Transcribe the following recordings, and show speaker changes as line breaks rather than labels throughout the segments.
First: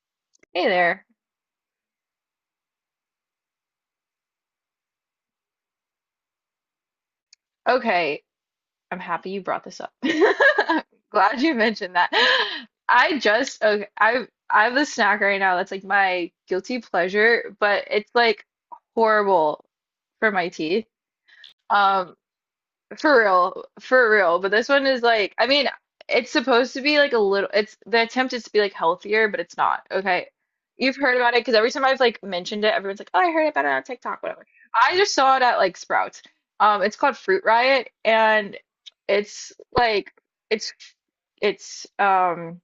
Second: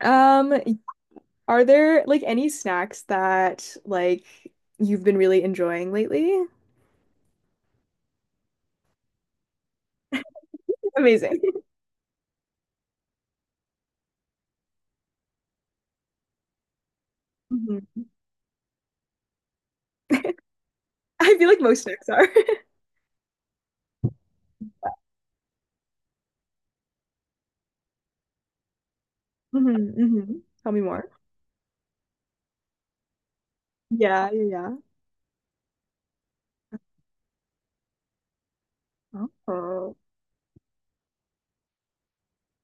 Um,
Hey there.
are there like any snacks that like you've been really enjoying lately?
Okay, I'm happy you brought this up.
Amazing.
Glad you mentioned that. I just okay, I have a snack right now that's like my guilty pleasure, but
Mhm.
it's like horrible for my teeth.
I feel like most snacks
Um,
are.
For real, for real. But this one is like, I mean, it's supposed to be like a little, it's the attempt is to be like healthier, but it's not.
Mhm,
Okay.
mhm. Tell me
You've
more.
heard about it because every time I've like mentioned it, everyone's like, oh, I heard about it on TikTok,
Yeah, yeah,
whatever.
yeah.
I just saw it at like Sprouts. It's called Fruit Riot and it's
Oh,
like, it's, it's, um,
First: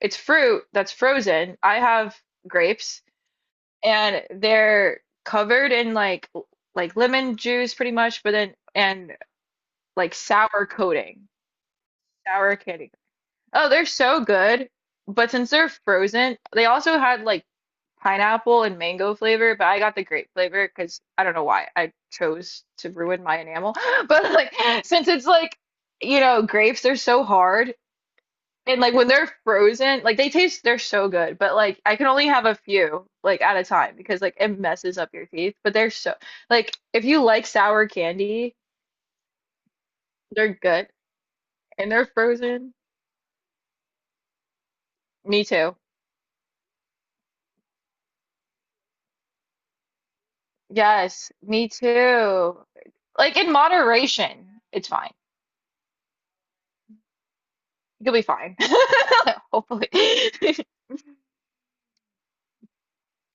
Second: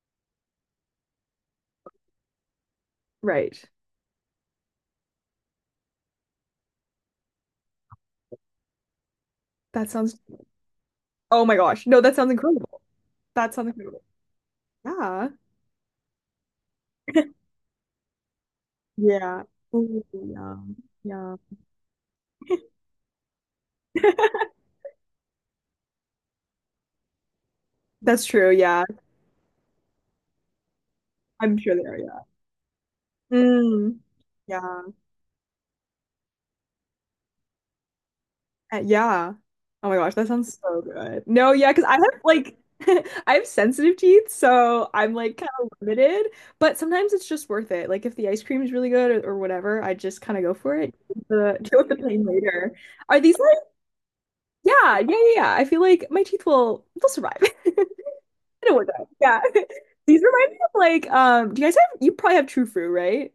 it's fruit that's frozen. I have grapes
right.
and they're covered in like, like lemon juice pretty much, but then, and
That
like
sounds,
sour coating,
oh my gosh. No, that sounds
sour
incredible.
candy.
That sounds
Oh, they're
incredible.
so good.
Yeah.
But since they're frozen, they also had like pineapple and mango
Yeah.
flavor, but I got the
Ooh,
grape
yeah,
flavor because I don't
yum.
know why I chose to ruin my enamel. But like, since it's like, you know, grapes, they're so hard.
That's true.
And
Yeah.
like when they're frozen, like they taste, they're so good. But
I'm sure
like
they
I
are.
can
Yeah.
only have a few like at a time
Mm.
because like it
Yeah.
messes up your teeth. But they're so like if you like sour candy,
Yeah. Oh my gosh, that
they're
sounds so
good
good. No, yeah, because
and
I
they're
have like
frozen.
I have sensitive teeth, so I'm like
Me
kind of
too.
limited, but sometimes it's just worth it. Like if the ice cream is really good or whatever, I just kind of go for it.
Yes, me
Deal with the pain
too.
later. Are
Like
these
in
like
moderation, it's
yeah, yeah,
fine.
yeah, yeah. I feel like my teeth will they'll survive.
You'll be fine.
It'll work out. Yeah.
Hopefully.
These remind me of like do you guys have you probably have True Fruit, right?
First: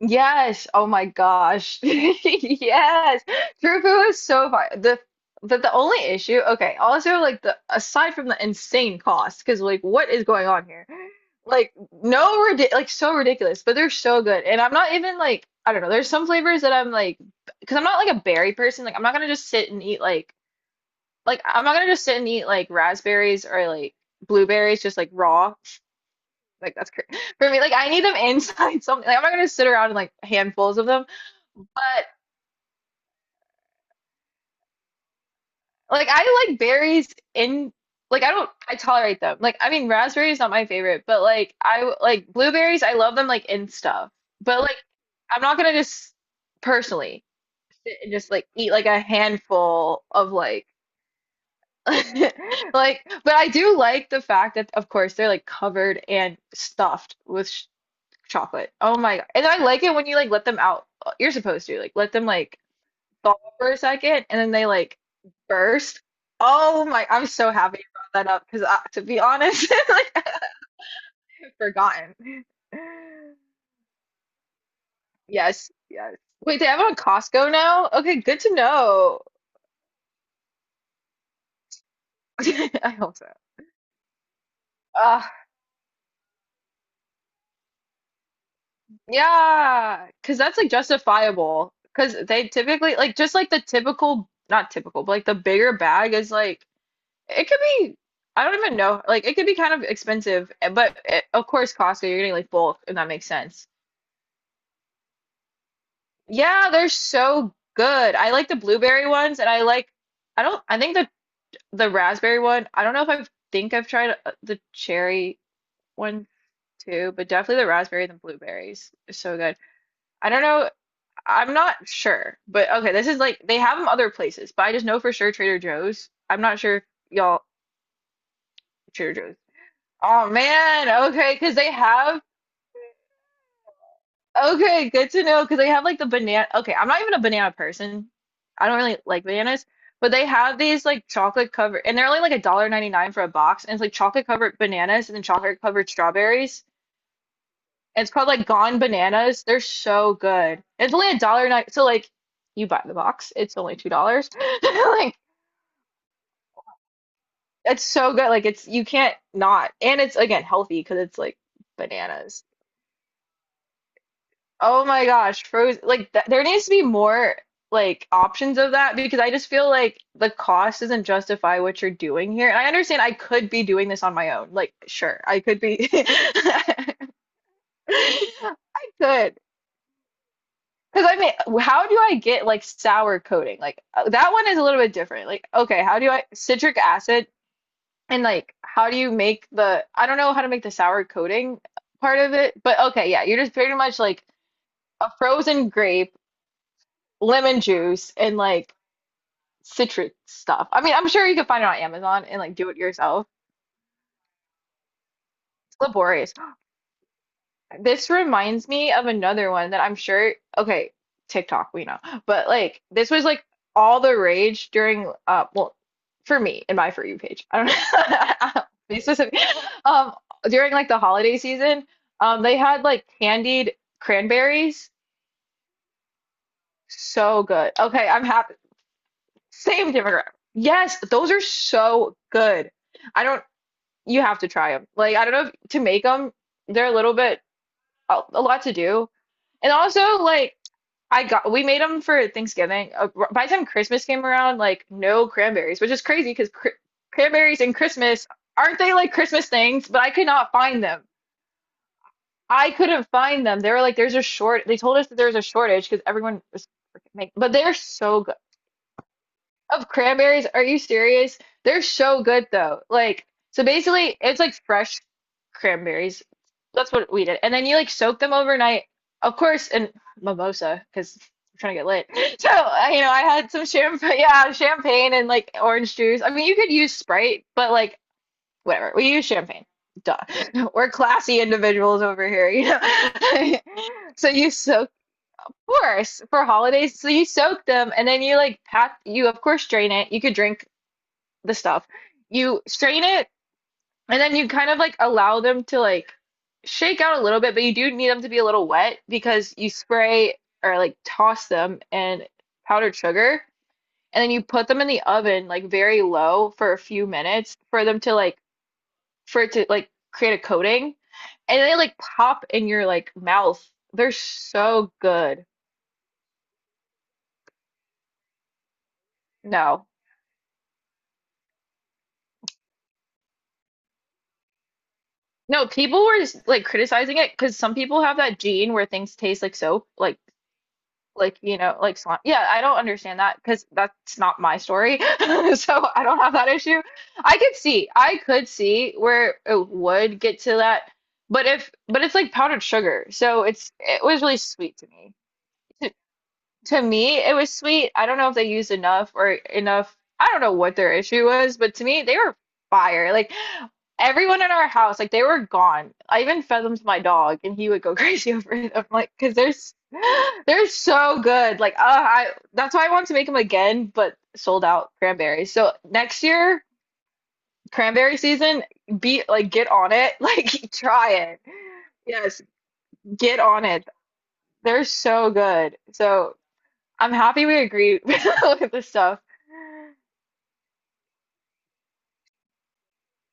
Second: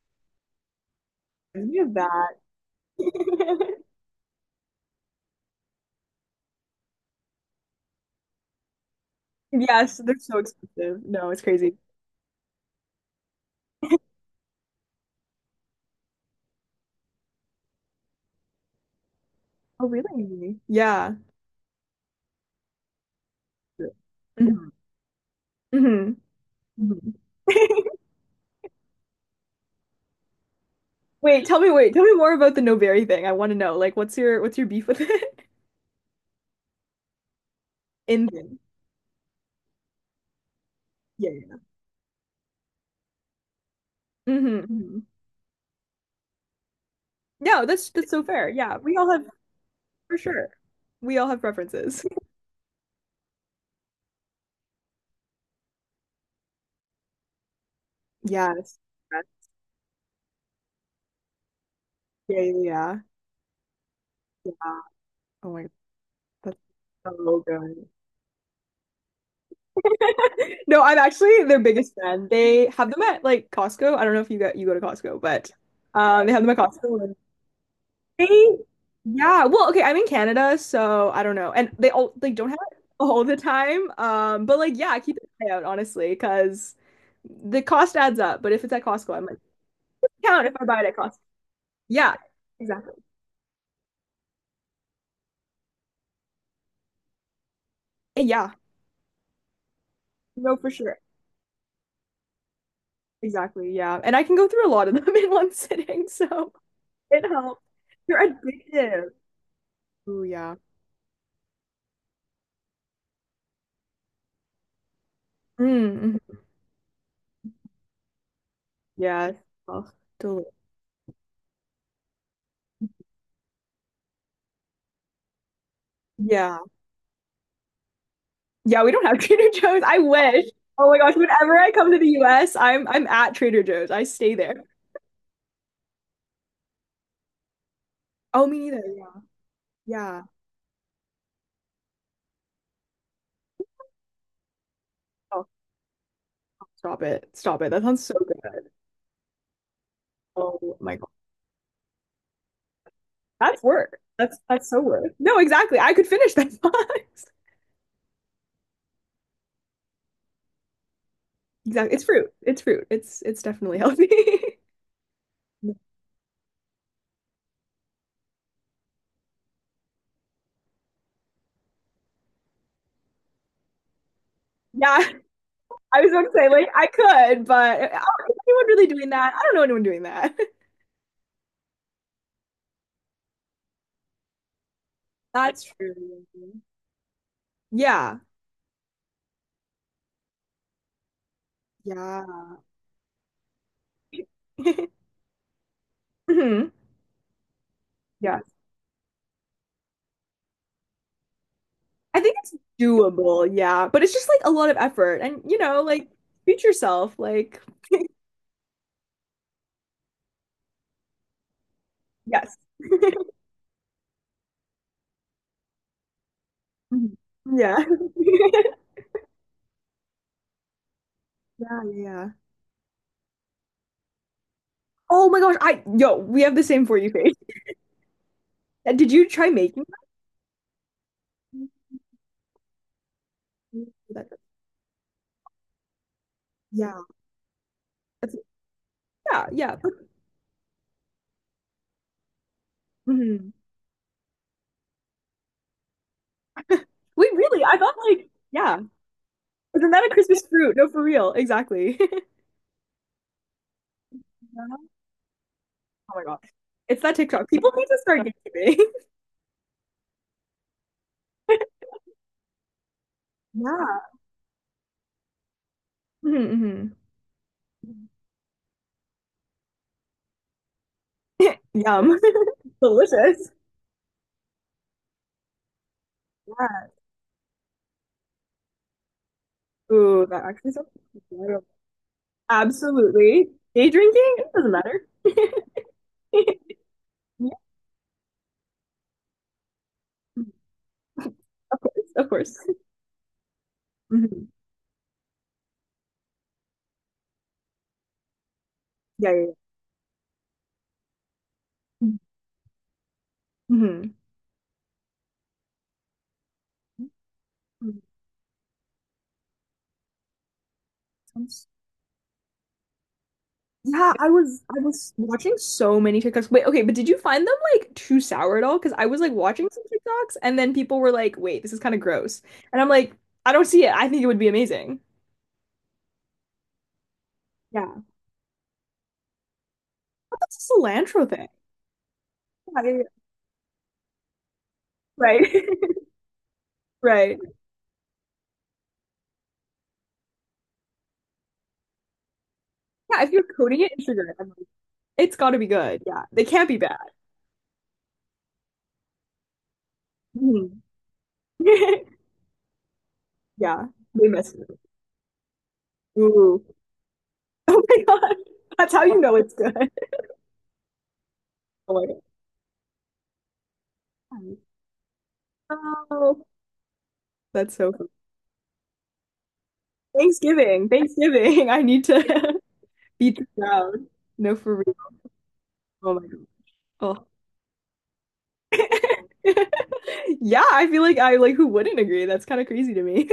Yes. Oh my
Reminds me
gosh.
of
Yes.
that.
True food is so fine. The But the only issue, okay, also like the aside from the insane cost, because like
Yes,
what
they're
is
so
going on here?
expensive. No, it's
Like
crazy.
no ridic like so ridiculous, but they're so good. And I'm not even like I don't know, there's some flavors that I'm like because I'm not like a berry person, like I'm not gonna just sit and
Oh,
eat
really? Yeah.
like I'm not gonna just sit and eat like raspberries or like
Mhm.
blueberries just like raw.
Mhm.
Like that's
Mhm.
crazy for me. Like I need them inside something. Like I'm not gonna sit around and like handfuls of them.
Wait, tell
But
me more about the no berry thing. I want to know, like, what's your beef with it?
like I like berries in like I don't
In
I tolerate them. Like I mean raspberries not my favorite, but
yeah,
like
yeah.
I like blueberries I love them like in stuff.
Hmm,
But like
hmm.
I'm not gonna just personally
No,
sit
that's
and
so
just like
fair.
eat
Yeah,
like
we
a
all have
handful
for
of
sure.
like
We all have preferences.
Like, but I do like the fact that, of course, they're like covered and stuffed with sh chocolate.
Yes.
Oh my
Yes.
God. And I like it when you like let them out. You're supposed to like let them
Yeah, yeah,
like
yeah.
thaw for a second and then they
Yeah.
like
Oh my God,
burst.
that's
Oh my, I'm
so
so happy you
good.
brought that up because I, to be honest, like I've
No, I'm actually their biggest fan.
forgotten.
They have them at like Costco. I don't know if you go to Costco, but
Yes, yes.
they have them at
Wait, they have it on
Costco.
Costco now? Okay,
They,
good to know.
yeah. Well, okay, I'm in Canada, so I don't know. And they don't have it
I hope
all the time. But like yeah, keep
so.
an eye out, honestly, because the cost adds up. But if it's at Costco, I might
Yeah, because
count if
that's
I
like
buy it at Costco.
justifiable.
Yeah,
Because they
exactly.
typically like just like the typical, not typical, but like the bigger bag is like it could be.
Eh,
I
yeah.
don't even know. Like it could be kind of expensive,
No,
eh,
for
but
sure.
it, of course Costco, you're getting like bulk, and that makes sense.
Exactly. Yeah. And I can go through a lot of them in one sitting, so
Yeah, they're
it
so
helps.
good.
They're
I like the blueberry
addictive.
ones, and I like.
Oh
I
yeah.
don't. I think the raspberry one. I don't know if I think I've tried the cherry
Mm,
one
mm-hmm.
too, but definitely the raspberry and the blueberries is
Yeah.
so good.
Oh,
I don't
deli-
know I'm not sure, but okay, this is like they have them other places, but I just know for sure Trader Joe's. I'm
yeah.
not sure if y'all
Yeah, we don't
Trader
have
Joe's.
Trader Joe's. I
Oh
wish.
man,
Oh my gosh,
okay, because
whenever I
they
come to the
have
US, I'm at Trader Joe's. I stay there.
okay, good to know because they have like the banana. Okay, I'm not even a banana person.
Oh, me
I don't
neither.
really
Yeah.
like bananas, but
Yeah.
they have these like chocolate covered, and they're only like a dollar ninety nine for a box, and it's like chocolate covered bananas and then
Oh,
chocolate covered strawberries.
stop it. Stop it. That
And
sounds
it's
so
called like
good.
Gone Bananas. They're so
Oh
good. It's
my God.
only a dollar nine, so like you buy the box, it's
That's
only two
work.
dollars.
That's so work.
Like
No, exactly. I could finish that box.
it's so good. Like it's you can't not. And it's again healthy because it's like
Exactly. It's fruit.
bananas.
It's fruit. It's definitely healthy.
Oh my gosh, frozen. Like th there needs to be more like options of that because I just feel like the cost doesn't justify what you're doing here. And I understand I could be doing this on my own. Like
Yeah,
sure, I could be.
I was about to say, like, I could, but is
I
anyone really doing that?
could.
I don't know anyone doing that.
Because I mean, how do I get like sour coating? Like that one is a little bit different. Like
That's
okay, how do
true.
I citric acid?
Yeah.
And like, how do you make the, I don't know how to make the sour coating part of it,
Yeah.
but okay, yeah, you're just pretty much like a frozen grape,
Mhm.
lemon juice, and
Yeah.
like citrus stuff. I mean, I'm sure you could find it on
I
Amazon
think
and
it's
like do it yourself.
doable, yeah. But it's just like a lot of effort and you
It's
know, like
laborious.
treat yourself, like
This reminds me of another one that I'm sure, okay, TikTok, we know, but
yes.
like this was like all the rage during well for me in my For
Mhm.
You page. I
Yeah.
don't know. Be specific. Um During like the holiday
Yeah,
season,
yeah.
they had like candied cranberries.
Oh my gosh, I yo, we have the same for you face.
So good. Okay, I'm happy.
And did you try making?
Same demographic. Yes, those are so good. I don't you have to try them. Like I don't know if to make them, they're a
Yeah.
little bit a
That's-
a lot to do.
yeah,
And
yeah.
also, like, I got we made them for Thanksgiving. By
Mhm.
the time Christmas came around, like no cranberries, which is crazy because cr
Wait,
cranberries
really?
and
I thought
Christmas
like yeah.
aren't they like Christmas things?
Isn't
But
that a
I could
Christmas
not
fruit?
find
No, for
them.
real. Exactly.
I couldn't find them. They were like, there's a short. They
Yeah.
told us that there was a shortage because
Oh my god.
everyone was
It's
freaking
that
making.
TikTok.
But
People
they're
need to start
so
getting
good.
it.
Of cranberries? Are you serious? They're so good though. Like, so
Yeah.
basically it's like fresh cranberries. That's
Hmm.
what we did. And then you like soak them overnight. Of course, and mimosa, because we're trying to get lit.
Yum.
So, I
Delicious.
had some champagne, yeah, champagne and like orange juice. I mean, you could
Yeah.
use Sprite, but like whatever. We use champagne. Duh.
Ooh, that actually sounds
We're classy
incredible.
individuals over here, you know.
Absolutely. Day
So
drinking? It
you
doesn't
soak
matter.
Course, for holidays. So you
Yeah,
soak them and then you like pack, you of course drain it. You could drink the
of
stuff.
course, of course.
You strain it and then you
Mhm.
kind of like allow them to like shake out a little bit, but you do need them to be a little wet
Yeah, yeah,
because you spray or like toss them
yeah.
in powdered sugar
Mhm.
and then you put them in the oven like very low for a few minutes for them
Mhm.
to like for it to like create a coating and
Sounds-
they like pop in your like mouth.
yeah,
They're
I
so
was
good.
watching so many TikToks. Wait, okay, but did you find them like too sour at all? Because I was like watching some
No.
TikToks and then people were like, wait, this is kind of gross. And I'm like, I don't see it. I think it would be amazing.
No, people were just, like criticizing it because some
Yeah.
people have that gene where things taste like soap,
What's a cilantro
like
thing?
you know, like slime. Yeah, I don't
Yeah, yeah, yeah.
understand that because that's not my story,
Right.
so I don't have that issue. I
Right.
could see, I could see where it would get to that, but if but it's like powdered sugar,
Yeah, if you're
so it's
coating it
it
in
was
sugar,
really sweet to me.
it's got to be
To,
good. Yeah, they can't be
to
bad.
me, it was sweet. I don't know if they used enough or enough. I don't know what
Mhm.
their issue was, but to me, they were fire. Like
Yeah, they
everyone in
messed
our
it up.
house, like they were gone. I even
Ooh.
fed them to my dog, and he
Oh
would go
my
crazy
God.
over it. I'm
That's how
like,
you
because
know
they're
it's good.
s- they're so good. Like,
Oh my
I that's why I want to make them again, but
God.
sold out cranberries. So next
Oh,
year,
that's so funny.
cranberry season, be like get on it, like
Thanksgiving,
try it.
Thanksgiving. I need
Yes,
to beat
get
the
on it.
crowd. No, for
They're
real.
so good.
Oh my
So I'm
God.
happy we agree with this
Oh.
stuff.
Yeah, I feel like I like who wouldn't agree? That's kind of crazy to me.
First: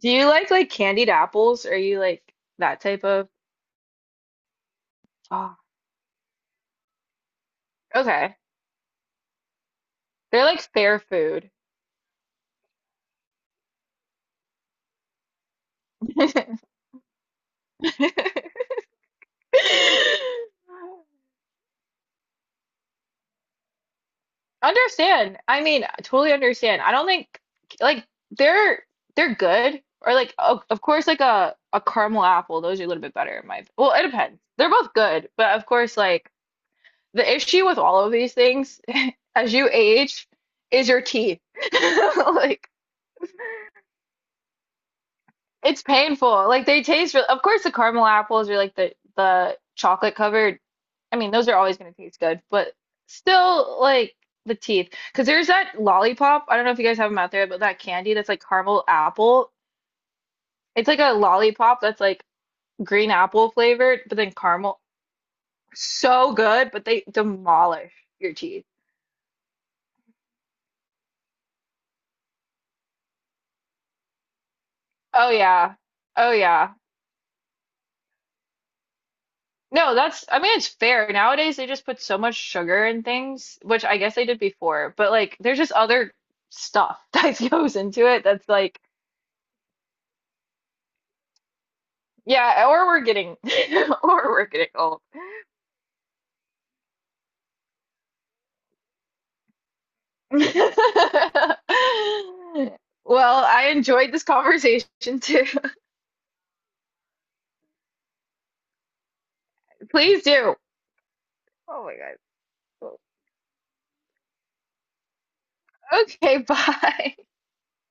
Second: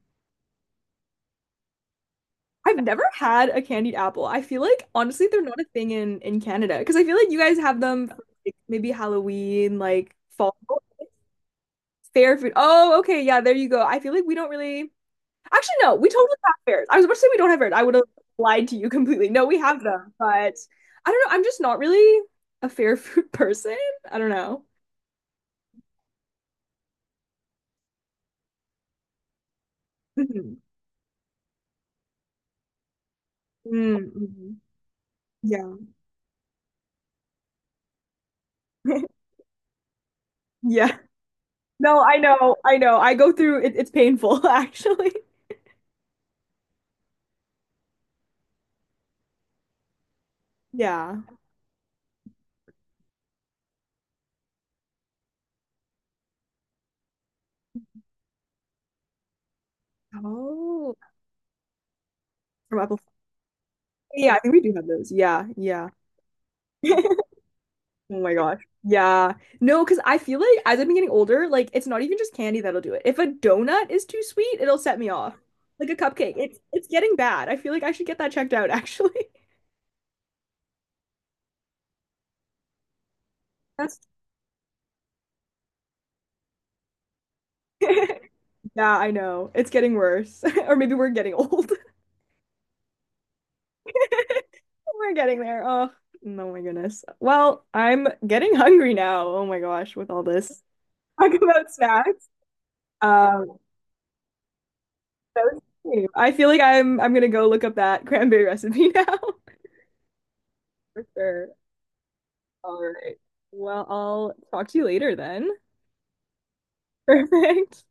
Do you like candied apples? Are you like
I've
that
never
type of?
had a candied apple. I feel like honestly they're
Oh,
not a thing in Canada because I feel like you guys have them for,
okay.
like, maybe Halloween, like
They're
fall.
like fair food.
Fair food. Oh, okay, yeah, there you go. I feel like we don't really. Actually, no, we totally have fairs. I was about to say we don't have fairs. I would have lied to you completely. No, we have them, but I don't know. I'm just not really a fair food person. I don't know.
Understand. I mean, totally understand. I don't think like they're they're good or like
Mhm.
o of course like a caramel apple, those are a little bit better in my well,
Mm,
it depends.
mhm.
They're both good, but of
Yeah.
course like the issue with all of these things as you age is
Yeah.
your teeth.
No, I know.
Like
I know. I go through it, it's painful, actually.
it's painful. Like they taste real of course the caramel apples or like the chocolate covered. I
Yeah.
mean, those are always going to taste good, but still like the teeth. Because there's that lollipop. I don't know if you guys have them out there, but that candy that's like caramel apple. It's
Oh,
like a lollipop that's like
from Apple.
green apple flavored, but then
Yeah, I think we do
caramel.
have those. Yeah, yeah.
So good, but they demolish
Oh
your
my gosh.
teeth.
Yeah. No, because I feel like as I've been getting older, like it's not even just candy that'll do it. If a donut is too sweet, it'll set me
Oh
off.
yeah.
Like a
Oh
cupcake.
yeah.
It's getting bad. I feel like I should get that checked out actually.
No, that's, I mean, it's fair. Nowadays, they just put so much sugar in things, which I
That's
guess they did before, but like, there's just other stuff that goes into it that's like,
yeah, I know. It's getting worse. Or maybe we're getting old.
yeah, or we're getting, or we're getting old.
We're getting there. Oh, no, my goodness. Well, I'm getting hungry now. Oh my gosh, with all this talk about snacks.
Well,
Um,
I enjoyed this conversation too.
that was cute. I feel like I'm gonna go look up that cranberry recipe now.
Please do.
For sure.
Oh my
All
God.
right. Well, I'll talk to you later then.
Okay, bye.
Perfect.